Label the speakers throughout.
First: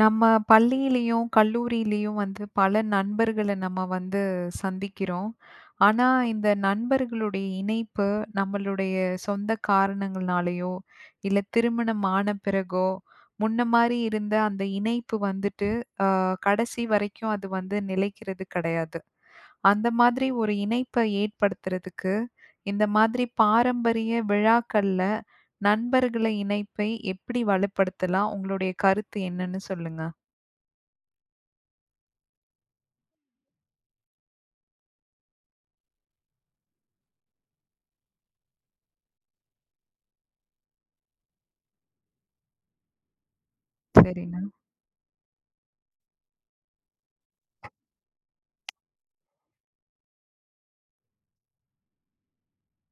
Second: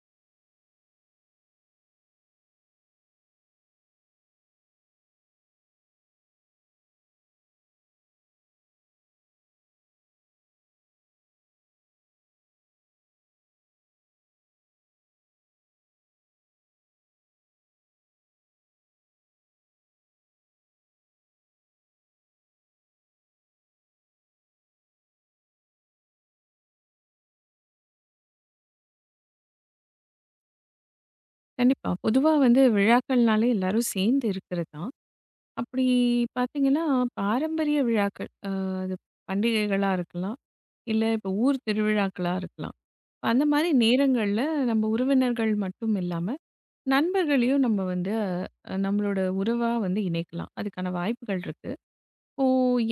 Speaker 1: நம்ம பள்ளியிலயும், கல்லூரியிலயும் வந்து பல நண்பர்கள நம்ம வந்து சந்திக்கிறோம். ஆனா, இந்த நண்பர்களுடைய இணைப்பு நம்மளுடைய சொந்த காரணங்கள்னாலயோ, இல்ல திருமணம் ஆன பிறகோ, முன்ன மாரி இருந்த அந்த இணைப்பு வந்துட்டு, அ கடைசி வரைக்கும் அது வந்து நிலைக்கிறது கிடையாது. அந்த மாதிரி ஒரு இணைப்ப ஏற்படுத்துறதுக்கு, இந்த மாதிரி பாரம்பரிய விழாக்கள்ல நண்பர்கள இணைப்பை எப்படி வலுப்படுத்தலாம்? உங்களுடைய கருத்து என்னன்னு சொல்லுங்க.
Speaker 2: கண்டிப்பா. பொதுவா வந்து விழாக்கள்னாலே எல்லாரும் சேர்ந்து இருக்கிறது தான். அப்படி பார்த்தீங்கன்னா, பாரம்பரிய விழாக்கள் அ அது பண்டிகைகளா இருக்கலாம். இல்ல இப்போ ஊர் திருவிழாக்களா இருக்கலாம். இப்ப அந்த மாரி
Speaker 1: சரிங்க,
Speaker 2: நேரங்கள்ல நம்ம உறவினர்கள் மட்டும் இல்லாம, நண்பர்களையும் நம்ம வந்து நம்மளோட உறவா வந்து இணைக்கலாம். அதுக்கான வாய்ப்புகள் இருக்கு. இப்போ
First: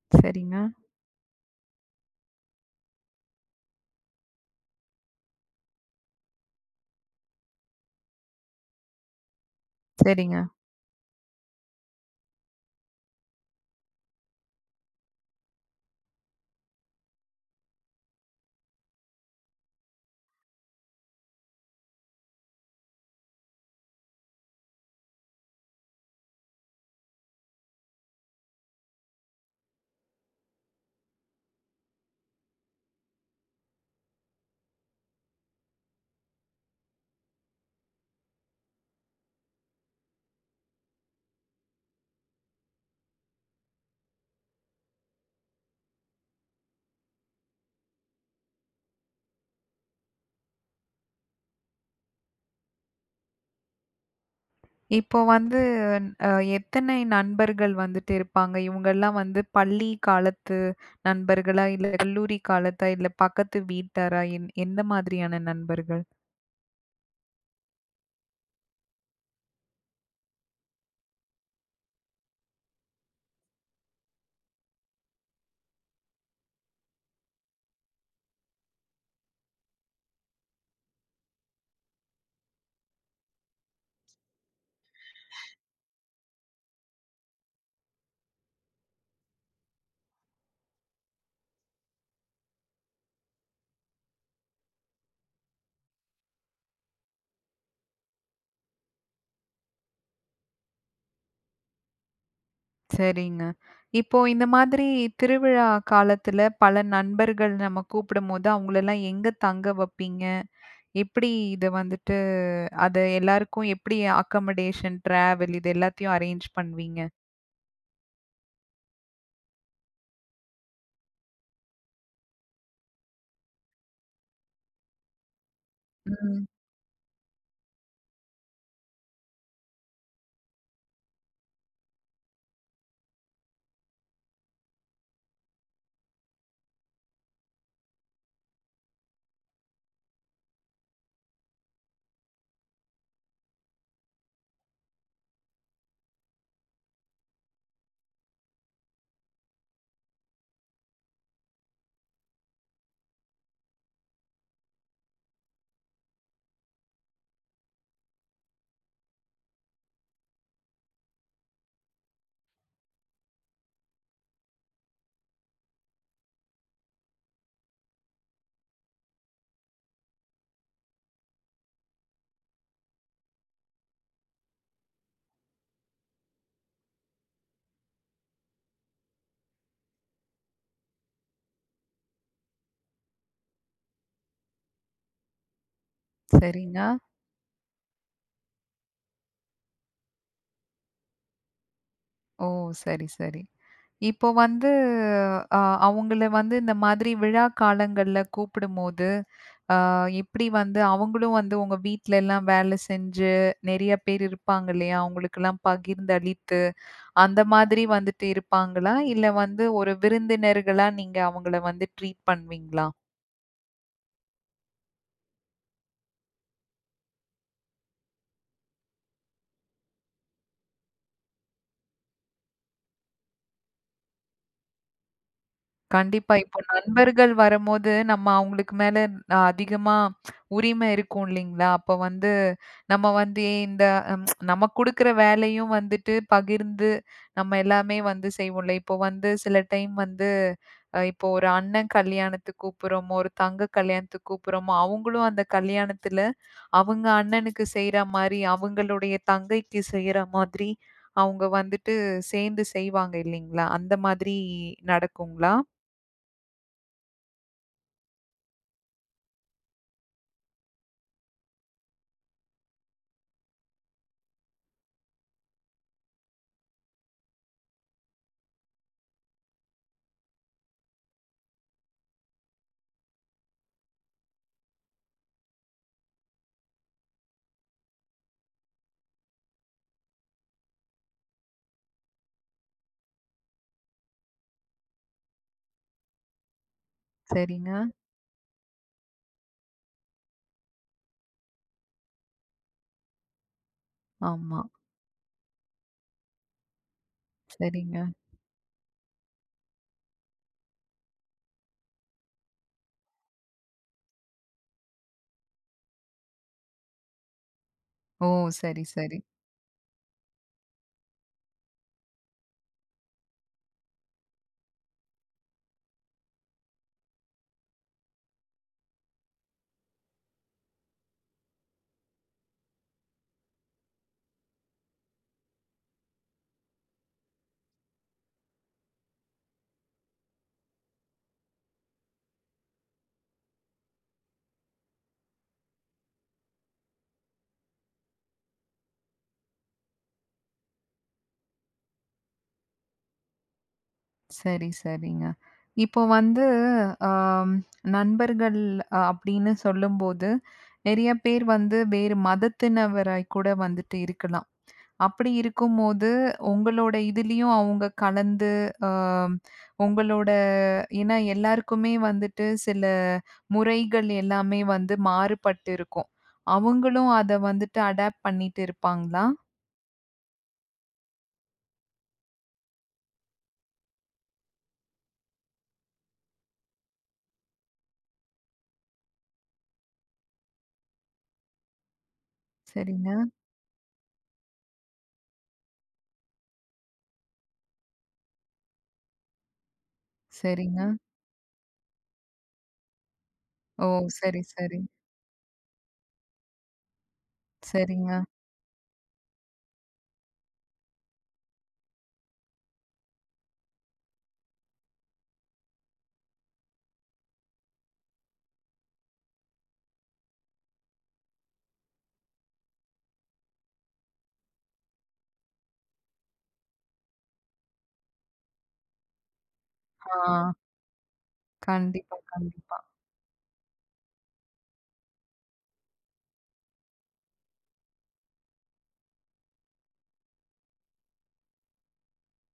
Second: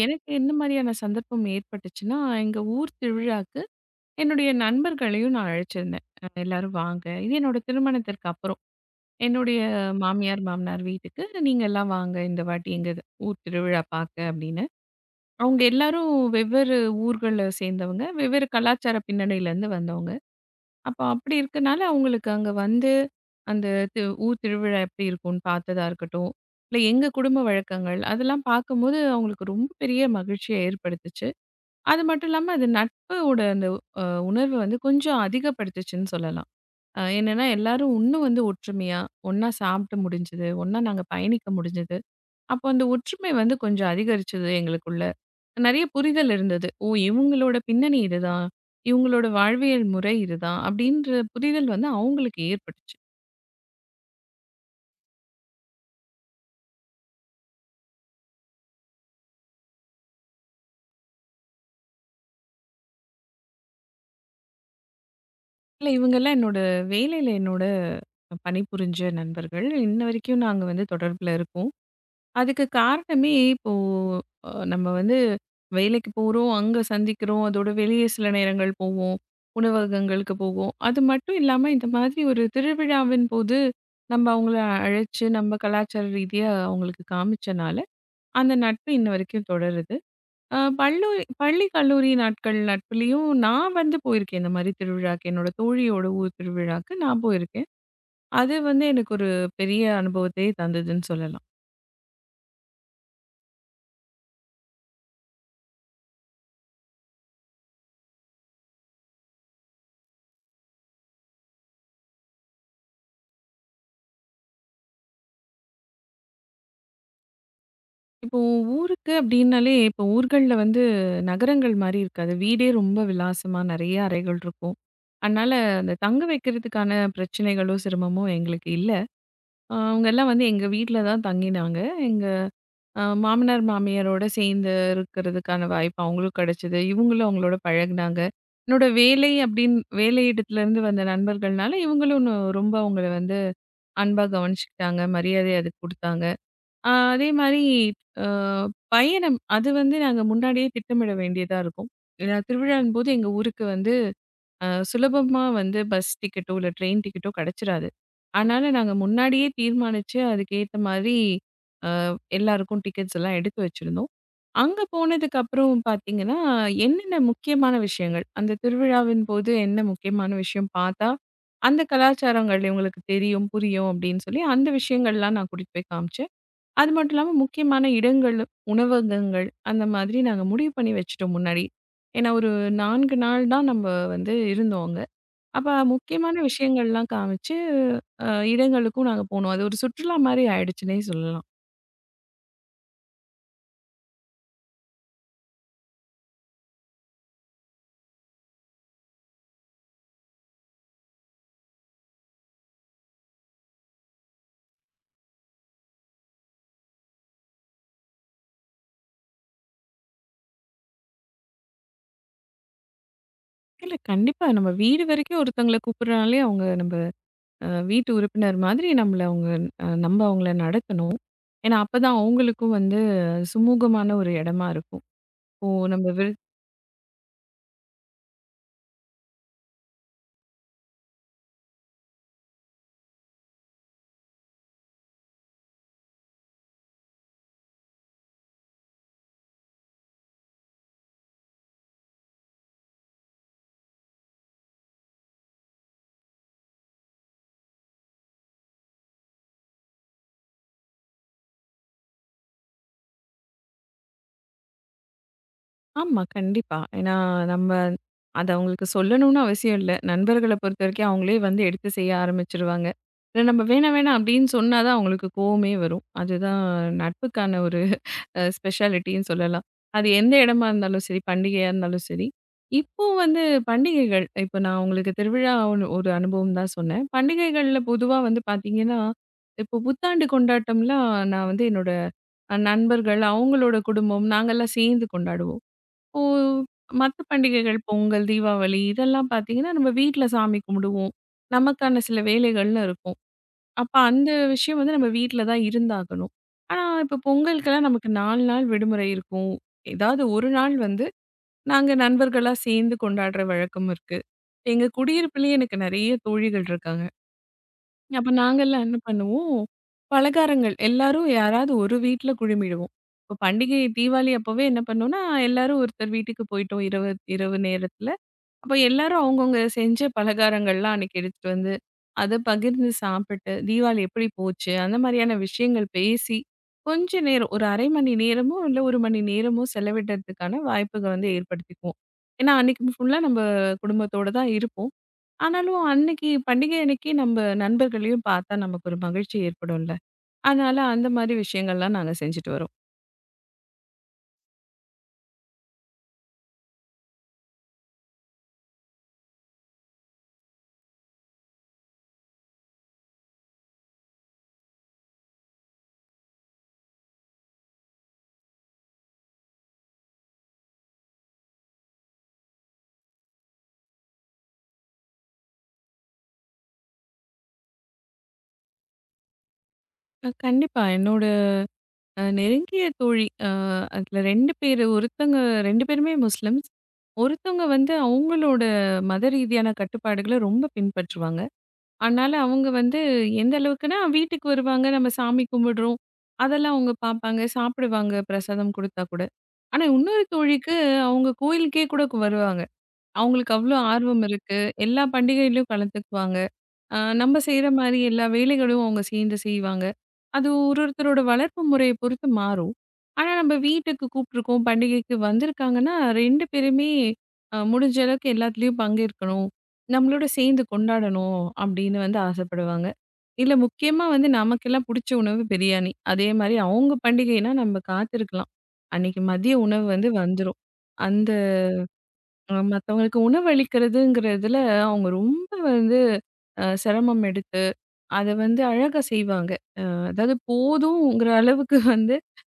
Speaker 2: எனக்கு எந்த
Speaker 1: சரிங்க,
Speaker 2: மாதிரியான சந்தர்ப்பம் ஏற்பட்டுச்சுன்னா, எங்க ஊர் திருவிழாக்கு என்னுடைய நண்பர்களையும் நான் அழைச்சிருந்தேன். எல்லாரும் வாங்க. இது என்னோட திருமணத்திற்கு அப்புறம். என்னுடைய
Speaker 1: சரிங்க.
Speaker 2: மாமியார், மாமனார் வீட்டுக்கு, "நீங்கள்லாம் வாங்க இந்த வாட்டி எங்க ஊர் திருவிழா பாக்க" அப்படின்னு. அவங்க எல்லாரும் வெவ்வேறு ஊர்கள சேர்ந்தவங்க, வெவ்வேறு கலாச்சார பின்னணியிலேருந்து வந்தவங்க. அப்போ அப்படி இருக்கனால, அவங்களுக்கு அங்க வந்து அந்த ஊர் திருவிழா எப்படி இருக்கும்னு பார்த்ததா இருக்கட்டும், இல்ல எங்க குடும்ப வழக்கங்கள், அதெல்லாம் பார்க்கும்போது அவங்களுக்கு ரொம்ப பெரிய மகிழ்ச்சிய ஏற்படுத்துச்சு. அது மட்டும் இல்லாம, அது நட்போட அந்த அ உணர்வு வந்து கொஞ்சம் அதிகப்படுத்துச்சுன்னு சொல்லலாம். என்னன்னா, எல்லாரும் இன்னும் வந்து ஒற்றுமையா, ஒண்ணா சாப்பிட்டு முடிஞ்சது, ஒண்ணா நாங்க பயணிக்க முடிஞ்சது. அப்போ அந்த ஒற்றுமை வந்து கொஞ்சம் அதிகரிச்சது எங்களுக்குள்ள. நெறைய புரிதல் இருந்தது. ஓ! இவங்களோட பின்னணி இதுதான். இவங்களோட வாழ்வியல் முறை இதுதான். அப்படின்ற புரிதல் வந்து அவங்களுக்கு ஏற்பட்டுச்சு.
Speaker 1: இப்போ வந்து அ எத்தனை நண்பர்கள் வந்துட்டு இருப்பாங்க? இவங்கலாம் வந்து பள்ளி காலத்து நண்பர்களா? இல்ல கல்லூரி காலத்தா? இல்ல பக்கத்து வீட்டாரா? என் எந்த மாதிரியான
Speaker 2: இல்ல
Speaker 1: நண்பர்கள்?
Speaker 2: இவங்கலாம் என்னோட வேலையில என்னோட பணிபுரிஞ்ச நண்பர்கள். இன்ன வரைக்கும் நாங்க வந்து தொடர்புல இருக்கோம். அதுக்கு காரணமே இப்போ நம்ம வந்து வேலைக்கு போறோம், அங்க சந்திக்கிறோம். அதோட வெளியே சில நேரங்கள் போவோம். உணவகங்களுக்கு போவோம். அது மட்டும் இல்லாம இந்த மாதிரி ஒரு திருவிழாவின் போது நம்ம அவங்கள அழைச்சு நம்ம கலாச்சார ரீதியா அவங்களுக்கு காமிச்சனால, அந்த நட்பு இன்ன வரைக்கும் தொடருது. பல்லூரி பள்ளி, கல்லூரி நாட்கள் நட்புலயும் நான் வந்து போயிருக்கேன் இந்த மாரி திருவிழாக்கு. என்னோட தோழியோட ஊர் திருவிழாக்கு நான் போயிருக்கேன். அது வந்து எனக்கு ஒரு பெரிய அனுபவத்தையே தந்ததுன்னு சொல்லலாம்.
Speaker 1: சரிங்க. இப்போ இந்த மாதிரி திருவிழா காலத்துல பல நண்பர்கள் நம்ம கூப்பிடும்போது, அவங்களலாம் எங்க தங்க வப்பீங்க? எப்படி இத வந்துட்டு அத எல்லாருக்கும் எப்படி அக்கமடேஷன், டிராவல் இது எல்லாத்தையும் அரேஞ்ச் பண்ணுவீங்க?
Speaker 2: இப்போ ஊருக்கு அப்படின்னாலே, இப்போ ஊர்கள்ல வந்து நகரங்கள் மாரி இருக்காது. வீடே ரொம்ப விலாசமா நெறைய அறைகள் இருக்கும். அதனால அந்த தங்க
Speaker 1: ம்.
Speaker 2: வைக்கிறதுக்கான பிரச்சனைகளோ, சிரமமோ எங்களுக்கு இல்ல. அவங்கலாம் வந்து எங்க வீட்ல தான் தங்கினாங்க. எங்க மாமனார், மாமியாரோட சேர்ந்து இருக்கிறதுக்கான வாய்ப்பு அவங்களும் கெடைச்சது. இவங்களும் அவங்களோட பழகுனாங்க. என்னோட வேலை அப்படின்னு வேலை இடத்துலேருந்து வந்த நண்பர்கள்னால, இவங்களும் இன்னும் ரொம்ப அவங்கள வந்து அன்பா கவனிச்சுக்கிட்டாங்க. மரியாதை அதுக்கு குடுத்தாங்க. ஆ, அதே மாரி அ பயணம் அது வந்து நாங்க முன்னாடியே திட்டமிட வேண்டியதா இருக்கும். ஏன்னா திருவிழான்போது எங்க ஊருக்கு வந்து சுலபமா வந்து பஸ் டிக்கெட்டோ, இல்ல ட்ரெயின் டிக்கெட்டோ கெடைச்சிராது. அதனால நாங்க முன்னாடியே தீர்மானிச்சு அதுக்கேத்த மாரி அ எல்லாருக்கும் டிக்கெட்ஸ் எல்லாம் எடுத்து வச்சிருந்தோம். அங்க போனதுக்கு அப்புறம் பார்த்தீங்கன்னா, என்னென்ன முக்கியமான விஷயங்கள், அந்த திருவிழாவின் போது என்ன முக்கியமான விஷயம் பார்த்தா, அந்த கலாச்சாரங்கள் இவங்களுக்கு தெரியும், புரியும் அப்படின்னு சொல்லி அந்த விஷயங்கள்லாம் நான் கூட்டிட்டு போய் காமிச்சேன். அது மட்டும் இல்லாம முக்கியமான இடங்கள், உணவகங்கள் அந்த மாதிரி நாங்க முடிவு பண்ணி வச்சுட்டோம் முன்னாடி. ஏன்னா ஒரு 4 நாள் தான் நம்ம வந்து இருந்தோம் அங்க. அப்ப முக்கியமான
Speaker 1: சரிங்க.
Speaker 2: விஷயங்கள்லாம் காமிச்சு, அ இடங்களுக்கும் நாங்க போனோம். அது ஒரு சுற்றுலா மாரி ஆயிடுச்சுன்னே சொல்லலாம்.
Speaker 1: ஓ! சரி, சரி. இப்போ வந்து அ அவங்கள வந்து இந்த மாதிரி விழா காலங்கள்ல கூப்பிடும்போது, எப்படி வந்து அவங்களும் வந்து உங்க வீட்லலாம் வேலை செஞ்சு, நெறைய பேர் இருப்பாங்க இல்லையா? அவங்களுக்கெல்லாம் பகிர்ந்தளித்து, அந்த மாதிரி வந்துட்டு இருப்பாங்களா? இல்ல வந்து ஒரு விருந்தினர்களா நீங்க அவங்கள வந்து ட்ரீட் பண்ணுவீங்களா?
Speaker 2: இல்ல கண்டிப்பா நம்ம வீடு வரைக்கும் ஒருத்தவங்கள கூப்பிடுறனாலே அவங்க நம்ம வீட்டு உறுப்பினர் மாதிரி நம்மள அவங்க நம்ம அவங்கள நடத்தணும். ஏன்னா அப்பதான் அவங்களுக்கும் வந்து சுமூகமான ஒரு இடமா இருக்கும். இப்போ நம்ம
Speaker 1: கண்டிப்பா. இப்போ நண்பர்கள் வரம்போது, நம்ம அவங்களுக்கு மேல அதிகமா உரிமை இருக்கும் இல்லைங்களா? அப்ப வந்து நம்ம வந்து ஏன் இந்த நம்ம குடுக்குற வேலையும் வந்துட்டு பகிர்ந்து நம்ம எல்லாமே வந்து செய்வோம்ல. இப்போ வந்து சில டைம் வந்து இப்போ ஒரு அண்ணன் கல்யாணத்துக்கு கூப்புடுறோமோ, ஒரு தங்க கல்யாணத்துக்கு கூப்புடுறோமோ, அவங்களும் அந்த கல்யாணத்துல அவங்க அண்ணனுக்கு செய்ற மாரி, அவங்களுடைய தங்கைக்கு செய்ற மாதிரி அவங்க வந்துட்டு சேர்ந்து செய்வாங்க இல்லைங்களா? அந்த மாதிரி நடக்குங்களா?
Speaker 2: ஆமா, கண்டிப்பா. ஏன்னா, நம்ம அத அவங்களுக்கு சொல்லணும்னு அவசியம் இல்ல. நண்பர்கள பொறுத்தவரைக்கும் அவங்களே வந்து எடுத்து செய்ய ஆரம்பிச்சுருவாங்க. இல்ல நம்ம வேணாம், வேணாம் அப்படின்னு சொன்னா தான் அவங்களுக்கு கோவமே வரும். அதுதான் நட்புக்கான ஒரு ஸ்பெஷாலிட்டின்னு சொல்லலாம். அது எந்த இடமா இருந்தாலும் சரி, பண்டிகையா இருந்தாலும் சரி. இப்போ வந்து பண்டிகைகள் இப்போ நான் உங்களுக்கு திருவிழா ஒண்ணு ஒரு அனுபவம் தான் சொன்னேன். பண்டிகைகள்ல பொதுவா வந்து பார்த்தீங்கன்னா, இப்போ புத்தாண்டு கொண்டாட்டம்லாம் நான் வந்து என்னோட நண்பர்கள், அவங்களோட குடும்பம் நாங்கலாம் சேர்ந்து கொண்டாடுவோம். இப்போ மற்ற பண்டிகைகள்
Speaker 1: சரிங்க.
Speaker 2: பொங்கல், தீபாவளி இதெல்லாம் பார்த்தீங்கன்னா, நம்ம வீட்ல சாமி கும்பிடுவோம். நமக்கான சில வேலைகள்னு இருக்கும். அப்ப அந்த
Speaker 1: ஆமா.
Speaker 2: விஷயம் வந்து நம்ம வீட்ல தான் இருந்தாகணும். ஆனா, இப்போ பொங்கலுக்கெல்லாம்
Speaker 1: சரிங்க.
Speaker 2: நமக்கு 4 நாள் விடுமுறை இருக்கும். ஏதாவது ஒரு நாள் வந்து நாங்க நண்பர்களா சேர்ந்து கொண்டாடுற வழக்கம் இருக்கு. எங்க குடியிருப்பிலேயே எனக்கு நெறைய தோழிகள் இருக்காங்க.
Speaker 1: ஓ!
Speaker 2: அப்ப
Speaker 1: சரி,
Speaker 2: நாங்கல்லாம் என்ன
Speaker 1: சரி.
Speaker 2: பண்ணுவோம், பலகாரங்கள் எல்லாரும் யாராவது ஒரு வீட்ல குழுமிடுவோம். இப்போ பண்டிகை தீபாவளி அப்பவே என்ன பண்ணோம்னா, எல்லாரும் ஒருத்தர் வீட்டுக்கு போயிட்டோம் இரவு இரவு நேரத்துல. அப்ப எல்லாரும் அவங்கவங்க செஞ்ச பலகாரங்கள்லாம் அன்னைக்கு எடுத்துட்டு வந்து, அத பகிர்ந்து சாப்பிட்டு, தீபாவளி எப்படி போச்சு? அந்த மாதிரியான விஷயங்கள் பேசி, கொஞ்ச நேரம் ஒரு 1/2 மணி நேரமோ, இல்ல 1 மணி நேரமோ செலவிடுறதுக்கான வாய்ப்புக வந்து ஏற்படுத்திக்குவோம். ஏன்னா, அன்னைக்கு ஃபுல்லா நம்ம குடும்பத்தோட தான் இருப்போம். ஆனாலும் அன்னைக்கு பண்டிகை அன்னைக்கு நம்ம நண்பர்களையும் பார்த்தா நமக்கு ஒரு மகிழ்ச்சி ஏற்படும்ல. அதனால அந்த மாதிரி விஷயங்கள்லாம் நாங்க செஞ்சுட்டு வரோம்.
Speaker 1: சரி, சரிங்க. இப்போ வந்து அம் நண்பர்கள் அப்படின்னு சொல்லும்போது, நெறைய பேர் வந்து வேறு மதத்தினவராய் கூட வந்துட்டு இருக்கலாம். அப்படி இருக்கும்போது, உங்களோட இதுலயும் அவங்க கலந்து அ உங்களோட ஏன்னா எல்லாருக்குமே வந்துட்டு சில முறைகள் எல்லாமே வந்து மாறுபட்டு இருக்கும். அவங்களும் அத வந்துட்டு அடாப்ட் பண்ணிட்டு இருப்பாங்களா?
Speaker 2: கண்டிப்பா. என்னோட நெருங்கிய தோழி அதுல 2 பேரு ஒருத்தங்க 2 பேருமே முஸ்லிம்ஸ். ஒருத்தவங்க வந்து அவங்களோட மத ரீதியான கட்டுப்பாடுகள ரொம்ப பின்பற்றுவாங்க. அதனால அவங்க வந்து
Speaker 1: சரிங்க,
Speaker 2: எந்த அளவுக்குன்னா வீட்டுக்கு வருவாங்க, நம்ம சாமி கும்பிடுறோம். அதெல்லாம் அவங்க பார்ப்பாங்க, சாப்பிடுவாங்க பிரசாதம் குடுத்தா கூட. ஆனா இன்னொரு தோழிக்கு
Speaker 1: சரிங்க.
Speaker 2: அவங்க கோயிலுக்கே கூட வருவாங்க. அவங்களுக்கு அவ்ளோ
Speaker 1: ஓ!
Speaker 2: ஆர்வம்
Speaker 1: சரி,
Speaker 2: இருக்கு.
Speaker 1: சரி.
Speaker 2: எல்லா பண்டிகையிலயும் கலந்துக்குவாங்க. நம்ம செய்ற மாரி
Speaker 1: சரிங்க.
Speaker 2: எல்லா வேலைகளும் அவங்க சேர்ந்து செய்வாங்க. அது ஒரு ஒருத்தரோட வளர்ப்பு முறைய பொறுத்து மாறும். ஆனா நம்ம வீட்டுக்கு கூப்பிட்டுருக்கோம், பண்டிகைக்கு வந்திருக்காங்கன்னா, 2 பேருமே முடிஞ்ச அளவுக்கு எல்லாத்துலயும் பங்கேற்கணும். நம்மளோட சேர்ந்து கொண்டாடணும் அப்படின்னு வந்து ஆசைப்படுவாங்க. இல்ல முக்கியமா வந்து நமக்கெல்லாம் புடிச்ச உணவு பிரியாணி. அதே மாரி அவங்க பண்டிகைன்னா நம்ம காத்திருக்கலாம். அன்னைக்கு மதிய உணவு வந்து
Speaker 1: ஆ.
Speaker 2: வந்துரும். அந்த
Speaker 1: கண்டிப்பா, கண்டிப்பா.
Speaker 2: மத்தவங்களுக்கு உணவளிக்கிறதுங்கிறதுல அவங்க ரொம்ப வந்து சிரமம் எடுத்து, அத வந்து அழகா செய்வாங்க. அ அதாவது போதுங்கிற அளவுக்கு வந்து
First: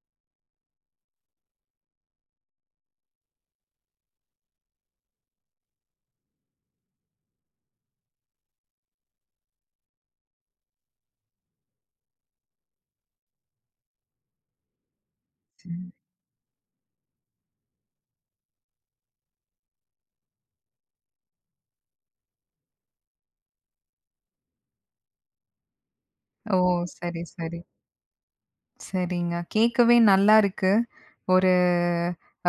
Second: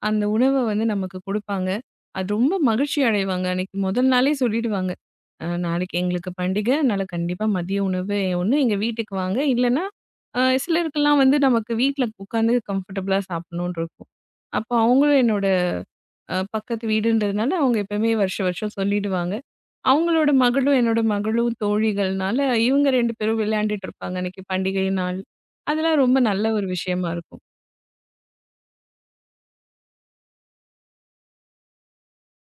Speaker 2: அந்த உணவ வந்து நமக்கு குடுப்பாங்க. அது ரொம்ப மகிழ்ச்சி அடைவாங்க. அன்னைக்கு முதல் நாளே சொல்லிடுவாங்க. நாளைக்கு எங்களுக்கு பண்டிகை. அதனால கண்டிப்பா மதிய உணவு ஒண்ணு எங்க வீட்டுக்கு வாங்க. இல்லன்னா, அ சிலருக்கெல்லாம் வந்து நமக்கு வீட்ல உட்காந்து கம்ஃபர்டபுளா சாப்பிடணும்னு இருக்கும். அப்போ அவங்களும் என்னோட பக்கத்து வீடுன்றதுனால அவங்க எப்பவுமே வருஷம் வருஷம் சொல்லிடுவாங்க. அவங்களோட மகளும், என்னோட மகளும் தோழிகள்னால, இவங்க 2 பேரும் விளையாண்டுட்டு இருப்பாங்க அன்னைக்கு பண்டிகை நாள். அதெல்லாம் ரொம்ப நல்ல
Speaker 1: ஓ!
Speaker 2: ஒரு விஷயமா
Speaker 1: சரி,
Speaker 2: இருக்கும்.
Speaker 1: சரி. சரிங்க. கேட்கவே நல்லா இருக்கு. ஒரு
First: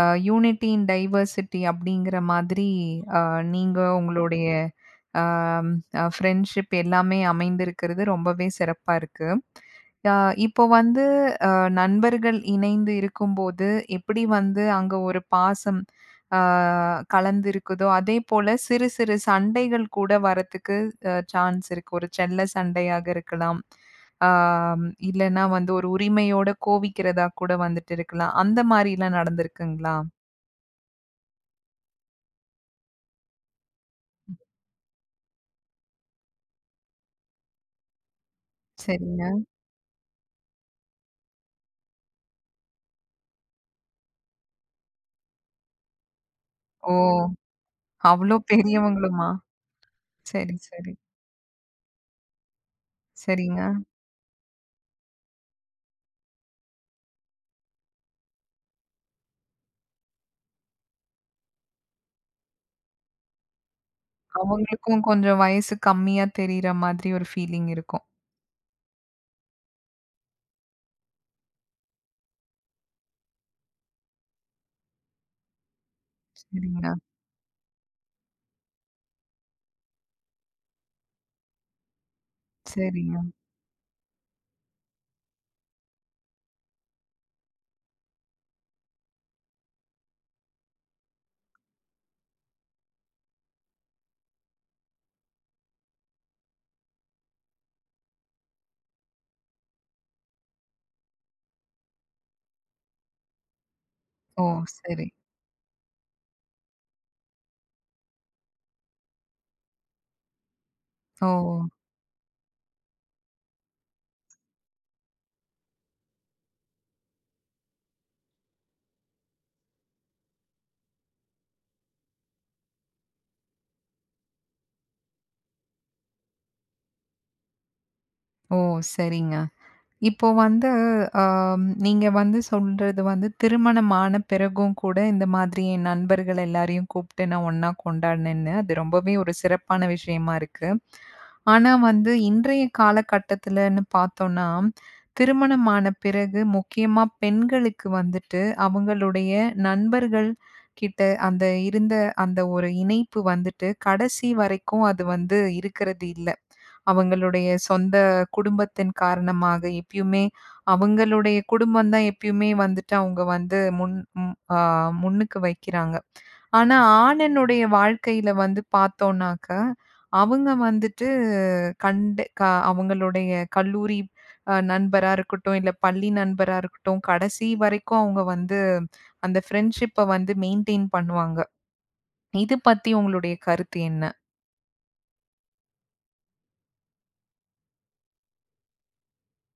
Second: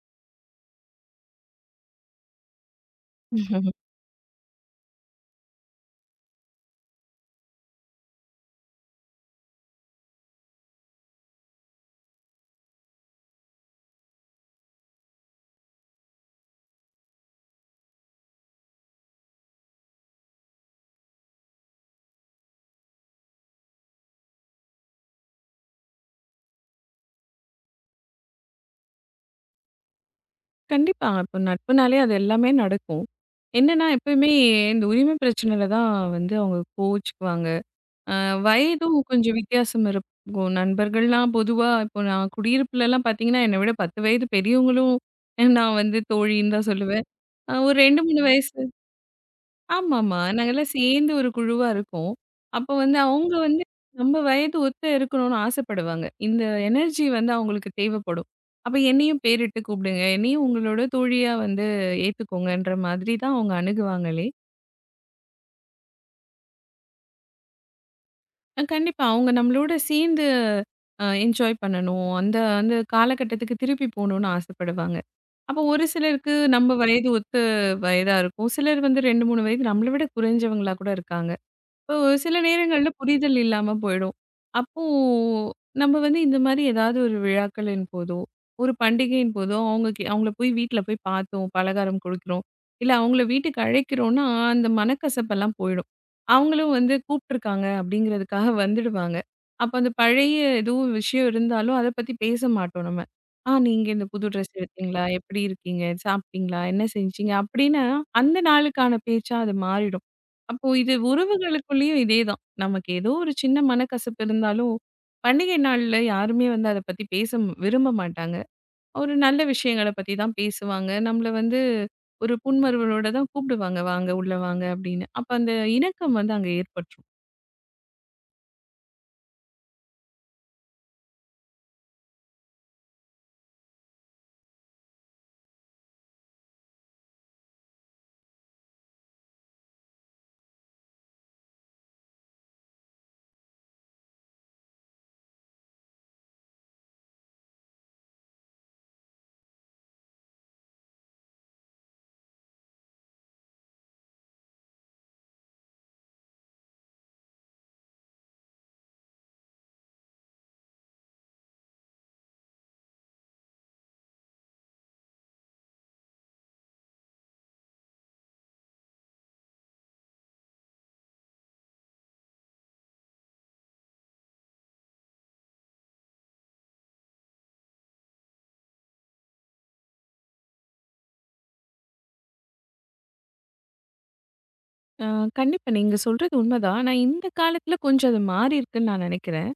Speaker 1: யூனிட்டி இன் டைவர்சிட்டி அப்படிங்கிற மாதிரி அ நீங்க உங்களுடைய அம் ஃப்ரெண்ட்ஷிப் எல்லாமே அமைந்திருக்கிறது ரொம்பவே சிறப்பா இருக்கு. அ இப்போ வந்து அ நண்பர்கள் இணைந்து இருக்கும்போது எப்படி வந்து அங்க ஒரு பாசம் அ கலந்திருக்குதோ, அதே போல சிறு சிறு சண்டைகள் கூட வரத்துக்கு சான்ஸ் இருக்கு. ஒரு செல்ல சண்டையாக இருக்கலாம். ஆம், இல்லன்னா வந்து ஒரு உரிமையோட கோவிக்கிறதா கூட வந்துட்டு இருக்கலாம். அந்த மாரிலாம் நடந்திருக்குங்களா?
Speaker 2: கண்டிப்பா. இப்போ நட்புனாலே அது எல்லாமே நடக்கும். என்னன்னா, எப்பயுமே இந்த உரிமை பிரச்சனையில தான் வந்து அவங்க கோவிச்சுக்குவாங்க. அ வயதும்
Speaker 1: சரிங்க.
Speaker 2: கொஞ்சம் வித்தியாசம் இருக்கும். நண்பர்கள்லாம் பொதுவா இப்போ நான் குடியிருப்புலலாம் பார்த்தீங்கன்னா, என்னை விட 10 வயது பெரியவங்களும் நான் வந்து தோழின்னு தான்
Speaker 1: ஓ!
Speaker 2: சொல்லுவேன். ஒரு 2, 3
Speaker 1: அவ்ளோ
Speaker 2: வயசு
Speaker 1: பெரியவங்களுமா?
Speaker 2: ஆமாமா.
Speaker 1: சரி,
Speaker 2: நாங்கலாம்
Speaker 1: சரி.
Speaker 2: சேர்ந்து ஒரு குழுவா இருக்கோம். அப்ப வந்து அவங்க
Speaker 1: சரிங்க.
Speaker 2: வந்து நம்ம வயது ஒத்த இருக்கணும்னு ஆசைப்படுவாங்க. இந்த எனர்ஜி வந்து அவங்களுக்கு தேவைப்படும். அப்ப என்னையும் பேரிட்டு கூப்பிடுங்க. என்னையும் உங்களோட தோழியா வந்து ஏத்துக்கோங்கன்ற மாதிரி தான் அவங்க அணுகுவாங்களே.
Speaker 1: அவங்களுக்கும் கொஞ்சம் வயசு கம்மியா தெரியிற மாதிரி ஒரு ஃபீலிங் இருக்கும்.
Speaker 2: கண்டிப்பா அவங்க நம்மளோட சேர்ந்து என்ஜாய் பண்ணணும். அந்த அந்த காலகட்டத்துக்கு திருப்பி போணும்னு ஆசைப்படுவாங்க. அப்போ ஒரு சிலருக்கு நம்ம
Speaker 1: சரிங்க,
Speaker 2: வயது ஒத்த வயதா இருக்கும். சிலர் வந்து 2, 3 வயது நம்மள விட குறைஞ்சவங்களா கூட இருக்காங்க. இப்போ சில நேரங்கள்ல
Speaker 1: சரிங்க.
Speaker 2: புரிதல் இல்லாம போயிடும். அப்போ நம்ம வந்து இந்த மாரி ஏதாவது ஒரு விழாக்களின் போதோ, ஒரு பண்டிகையின் போதோ அவங்க அவங்கள போய் வீட்ல போய் பார்த்தோம், பலகாரம் கொடுக்கிறோம். இல்ல அவங்கள வீட்டுக்கு அழைக்கிறோம்னா, அந்த மனக்கசப்பெல்லாம் போயிடும். அவங்களும் வந்து கூப்பிட்டுருக்காங்க அப்படிங்கிறதுக்காக வந்துடுவாங்க. அப்ப அந்த பழைய எதுவும் விஷயம் இருந்தாலும் அத பத்தி பேச மாட்டோம் நம்ம. ஆ நீங்க இந்த புது
Speaker 1: ஓ!
Speaker 2: ட்ரெஸ் எடுத்தீங்களா?
Speaker 1: சரி.
Speaker 2: எப்படி இருக்கீங்க? சாப்பிட்டீங்களா? என்ன செஞ்சீங்க? அப்படின்னு அந்த நாளுக்கான பேச்சா அது மாறிடும். அப்போ இது
Speaker 1: ஓ!
Speaker 2: உறவுகளுக்குள்ளேயும் இதேதான். நமக்கு ஏதோ ஒரு சின்ன மனக்கசப்பு இருந்தாலும், பண்டிகை நாள்ல யாருமே வந்து அத பத்தி பேச விரும்ப மாட்டாங்க. ஒரு நல்ல விஷயங்கள பத்தி தான் பேசுவாங்க. நம்மள வந்து ஒரு புன்மருவலோட தான் கூப்பிடுவாங்க. "வாங்க, உள்ள வாங்க" அப்படின்னு. அப்ப அந்த இணக்கம் வந்து அங்க ஏற்பட்டுரும்.
Speaker 1: ஓ! சரிங்க. இப்போ வந்து, நீங்க வந்து சொல்றது வந்து திருமணம் ஆன பிறகும் கூட இந்த மாதிரி என் நண்பர்கள் எல்லாரையும் கூப்பிட்டு நான் ஒண்ணா கொண்டாடினேன்னு, அது ரொம்பவே ஒரு சிறப்பான விஷயமா இருக்கு. ஆனா வந்து இன்றைய காலகட்டத்துலன்னு பார்த்தோம்னா, திருமணம் ஆன பிறகு முக்கியமா பெண்களுக்கு வந்துட்டு அவங்களுடைய நண்பர்கள் கிட்ட அந்த இருந்த அந்த ஒரு இணைப்பு வந்துட்டு கடைசி வரைக்கும் அது வந்து இருக்கிறது இல்ல. அவங்களுடைய சொந்த குடும்பத்தின் காரணமாக எப்பயுமே அவங்களுடைய குடும்பம் தான் எப்பயுமே வந்துட்டு அவங்க வந்து ம், ஆ, முன்னுக்கு வைக்கிறாங்க. ஆனா ஆணனுடைய வாழ்க்கையில வந்து பார்த்தோம்னாக்க, அவங்க வந்துட்டு கண்டு க அவங்களுடைய கல்லூரி நண்பரா இருக்கட்டும், இல்ல பள்ளி நண்பரா இருக்கட்டும், கடைசி வரைக்கும் அவங்க வந்து அந்த ஃப்ரெண்ட்ஷிப்ப வந்து மெயின்டெயின் பண்ணுவாங்க. இது பத்தி உங்களுடைய கருத்து என்ன?
Speaker 2: அ கண்டிப்பா நீங்க சொல்றது உண்மதான். ஆனா இந்த காலத்துல கொஞ்சம் அது மாறி இருக்குன்னு நான் நெனைக்கிறேன்.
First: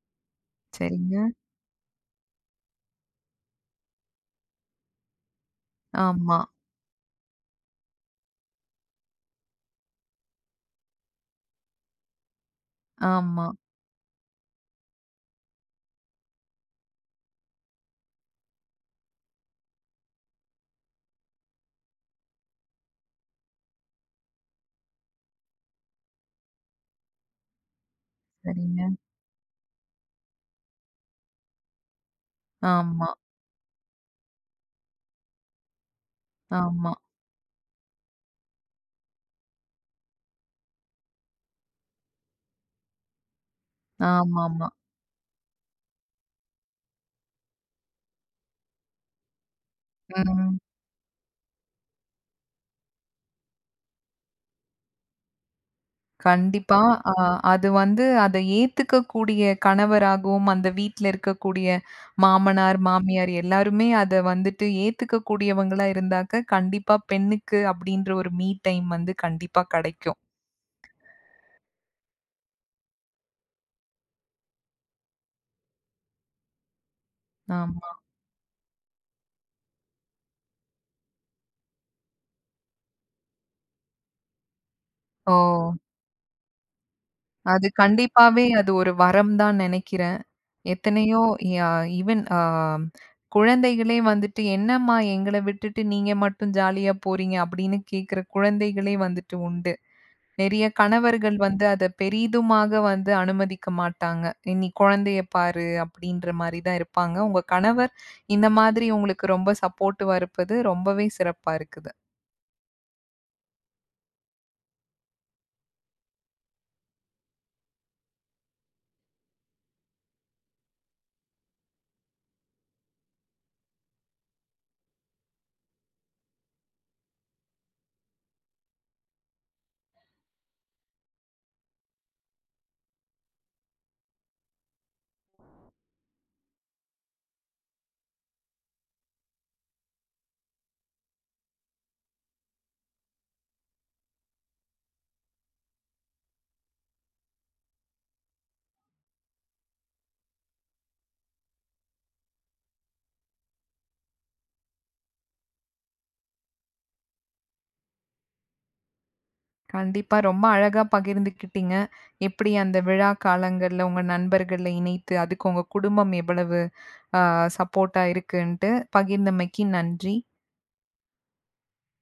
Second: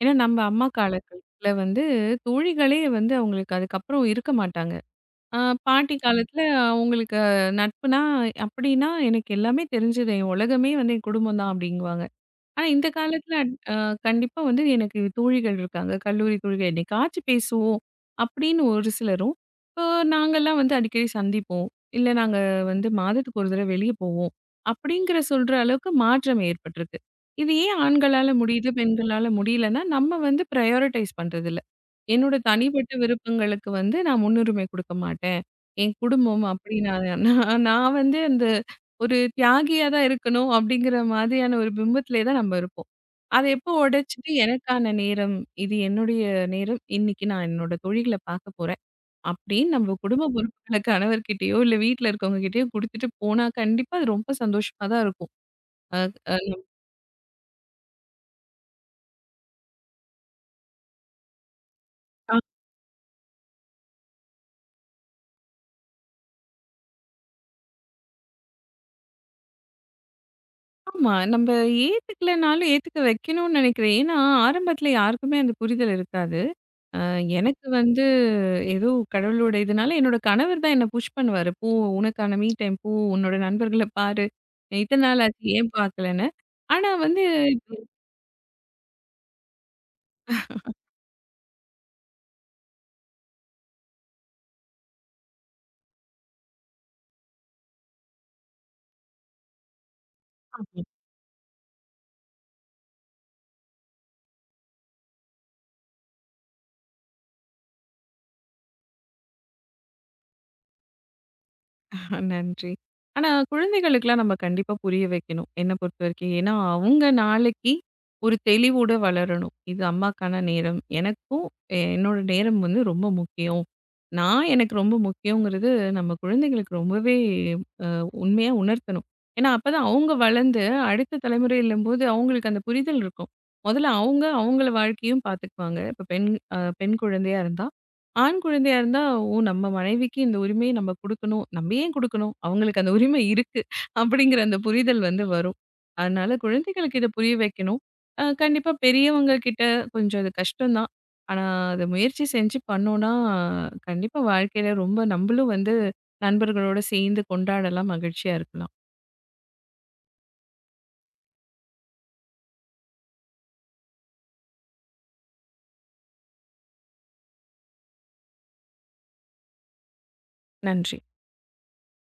Speaker 2: ஏன்னா நம்ம அம்மா
Speaker 1: சரிங்க.
Speaker 2: காலத்துல வந்து தோழிகளே வந்து அவங்களுக்கு அதுக்கப்புறம் இருக்க மாட்டாங்க. ஆ பாட்டி
Speaker 1: ஆமா,
Speaker 2: காலத்துல அவங்களுக்கு நட்புனா, அப்படின்னா எனக்கு எல்லாமே தெரிஞ்சது. என் உலகமே வந்து என் குடும்பம் தான் அப்படிங்குவாங்க. ஆனா, இந்த காலத்துல
Speaker 1: ஆமா.
Speaker 2: அட் அ கண்டிப்பா வந்து எனக்கு தோழிகள் இருக்காங்க. கல்லூரி தோழிகள். என்னைக்காச்சும் பேசுவோம் அப்படின்னு ஒரு சிலரும், இப்போ நாங்கலாம் வந்து அடிக்கடி சந்திப்போம். இல்ல நாங்க வந்து மாதத்துக்கு ஒரு தடவ வெளிய போவோம். அப்படிங்கிற சொல்ற அளவுக்கு மாற்றம் ஏற்பட்டிருக்கு. இது ஏன் ஆண்களால முடியுது,
Speaker 1: சரிங்க.
Speaker 2: பெண்களால முடியலன்னா, நம்ம வந்து பிரையாரிடைஸ் பண்றதில்ல. என்னோட தனிப்பட்ட
Speaker 1: ஆமா,
Speaker 2: விருப்பங்களுக்கு வந்து நான் முன்னுரிமை குடுக்க மாட்டேன். என் குடும்பம்
Speaker 1: ஆமா,
Speaker 2: அப்படின்னா நான் நான் நான் வந்து அந்த ஒரு தியாகியா தான் இருக்கணும் அப்படிங்கிற மாதிரியான ஒரு பிம்பத்திலே தான் நம்ம இருப்போம். அத எப்போ உடைச்சுட்டு
Speaker 1: ஆமாமா.
Speaker 2: எனக்கான நேரம், இது என்னுடைய நேரம், இன்னைக்கு நான் என்னோட தொழில பார்க்க போறேன் அப்படின்னு நம்ம குடும்ப
Speaker 1: ம்.
Speaker 2: பொறுப்புகள கணவர்கிட்டயோ, இல்ல வீட்ல இருக்கவங்ககிட்டயோ குடுத்துட்டு போனா கண்டிப்பா அது ரொம்ப சந்தோஷமா தான் இருக்கும். அ அ
Speaker 1: கண்டிப்பா. அ அது வந்து அத ஏத்துக்கக்கூடிய கணவராகவும், அந்த வீட்ல இருக்கக்கூடிய மாமனார், மாமியார் எல்லாருமே அத வந்துட்டு ஏத்துக்கக்கூடியவங்களா இருந்தாக்க, கண்டிப்பா பெண்ணுக்கு அப்படின்ற ஒரு மீ டைம் வந்து கண்டிப்பா கெடைக்கும்.
Speaker 2: ஆமா. நம்ம ஏத்துக்கலனாலும் ஏத்துக்க வைக்கணும்னு நினைக்கிறேன். ஏன்னா ஆரம்பத்தில யாருக்குமே அந்த புரிதல் இருக்காது. அ எனக்கு
Speaker 1: ஆமா.
Speaker 2: வந்து ஏதோ கடவுளோட இதுனால என்னோட கணவர் தான் என்ன புஷ் பண்ணுவாரு. "போ உனக்கான மீ டைம் போ, உன்னோட நண்பர்கள பாரு. இத்தன நாள்
Speaker 1: ஓ!
Speaker 2: ஆச்சு ஏன் பார்க்கலன்னு." ஆனா வந்து
Speaker 1: அது கண்டிப்பாவே அது ஒரு வரம் தான் நெனைக்கிறேன். எத்தனையோ யா ஈவன் குழந்தைகளே வந்துட்டு, "என்னம்மா எங்கள விட்டுட்டு நீங்க மட்டும் ஜாலியா போறீங்க?" அப்படின்னு கேட்கிற குழந்தைகளே வந்துட்டு உண்டு. நெறைய கணவர்கள் வந்து அத பெரிதுமாக வந்து அனுமதிக்க மாட்டாங்க. "ஏய், "நீ குழந்தைய பாரு" அப்படின்ற மாரி தான் இருப்பாங்க. உங்க கணவர் இந்த மாதிரி உங்களுக்கு ரொம்ப சப்போர்ட்டிவா இருப்பது ரொம்பவே சிறப்பா இருக்குது.
Speaker 2: நன்றி. ஆனா குழந்தைகளுக்குலாம் நம்ம கண்டிப்பா புரிய வைக்கணும். என்ன பொறுத்தவரைக்கும். ஏன்னா, அவங்க நாளைக்கு ஒரு தெளிவோட வளரணும். இது அம்மாக்கான நேரம். எனக்கும் என்னோட நேரம் வந்து ரொம்ப முக்கியம். நான் எனக்கு ரொம்ப முக்கியங்கிறது நம்ம குழந்தைகளுக்கு ரொம்பவே அ உண்மையா உணர்த்தணும். ஏன்னா, அப்பதான் அவங்க வளர்ந்து அடுத்த தலைமுறையிலம்போது அவங்களுக்கு அந்த புரிதல் இருக்கும். முதல்ல அவங்க அவங்கள வாழ்க்கையும் பார்த்துக்குவாங்க. இப்ப பெண் பெண் குழந்தையா இருந்தா ஆண் குழந்தையா இருந்தா, ஓ! நம்ம மனைவிக்கு இந்த உரிமைய நம்ம குடுக்கணும். நம்ம ஏன் குடுக்கணும்? அவங்களுக்கு அந்த உரிமை இருக்கு. அப்படிங்கிற அந்த புரிதல் வந்து வரும். அதனால குழந்தைகளுக்கு இத புரிய வைக்கணும். கண்டிப்பா பெரியவங்க கிட்ட கொஞ்சம் அது கஷ்டம் தான். ஆனா, அத முயற்சி செஞ்சு பண்ணோம்னா, கண்டிப்பா வாழ்க்கையில ரொம்ப நம்பளும் வந்து நண்பர்களோட சேர்ந்து கொண்டாடலாம், மகிழ்ச்சியா இருக்கலாம்.
Speaker 1: கண்டிப்பா. ரொம்ப அழகா பகிர்ந்துக்கிட்டீங்க. எப்படி அந்த விழா காலங்கள்ல உங்க நண்பர்கள இணைத்து, அதுக்கு உங்க குடும்பம் எவ்வளவு அ சப்போர்ட்டா இருக்குன்ட்டு, பகிர்ந்தமைக்கு நன்றி.
Speaker 2: நன்றி.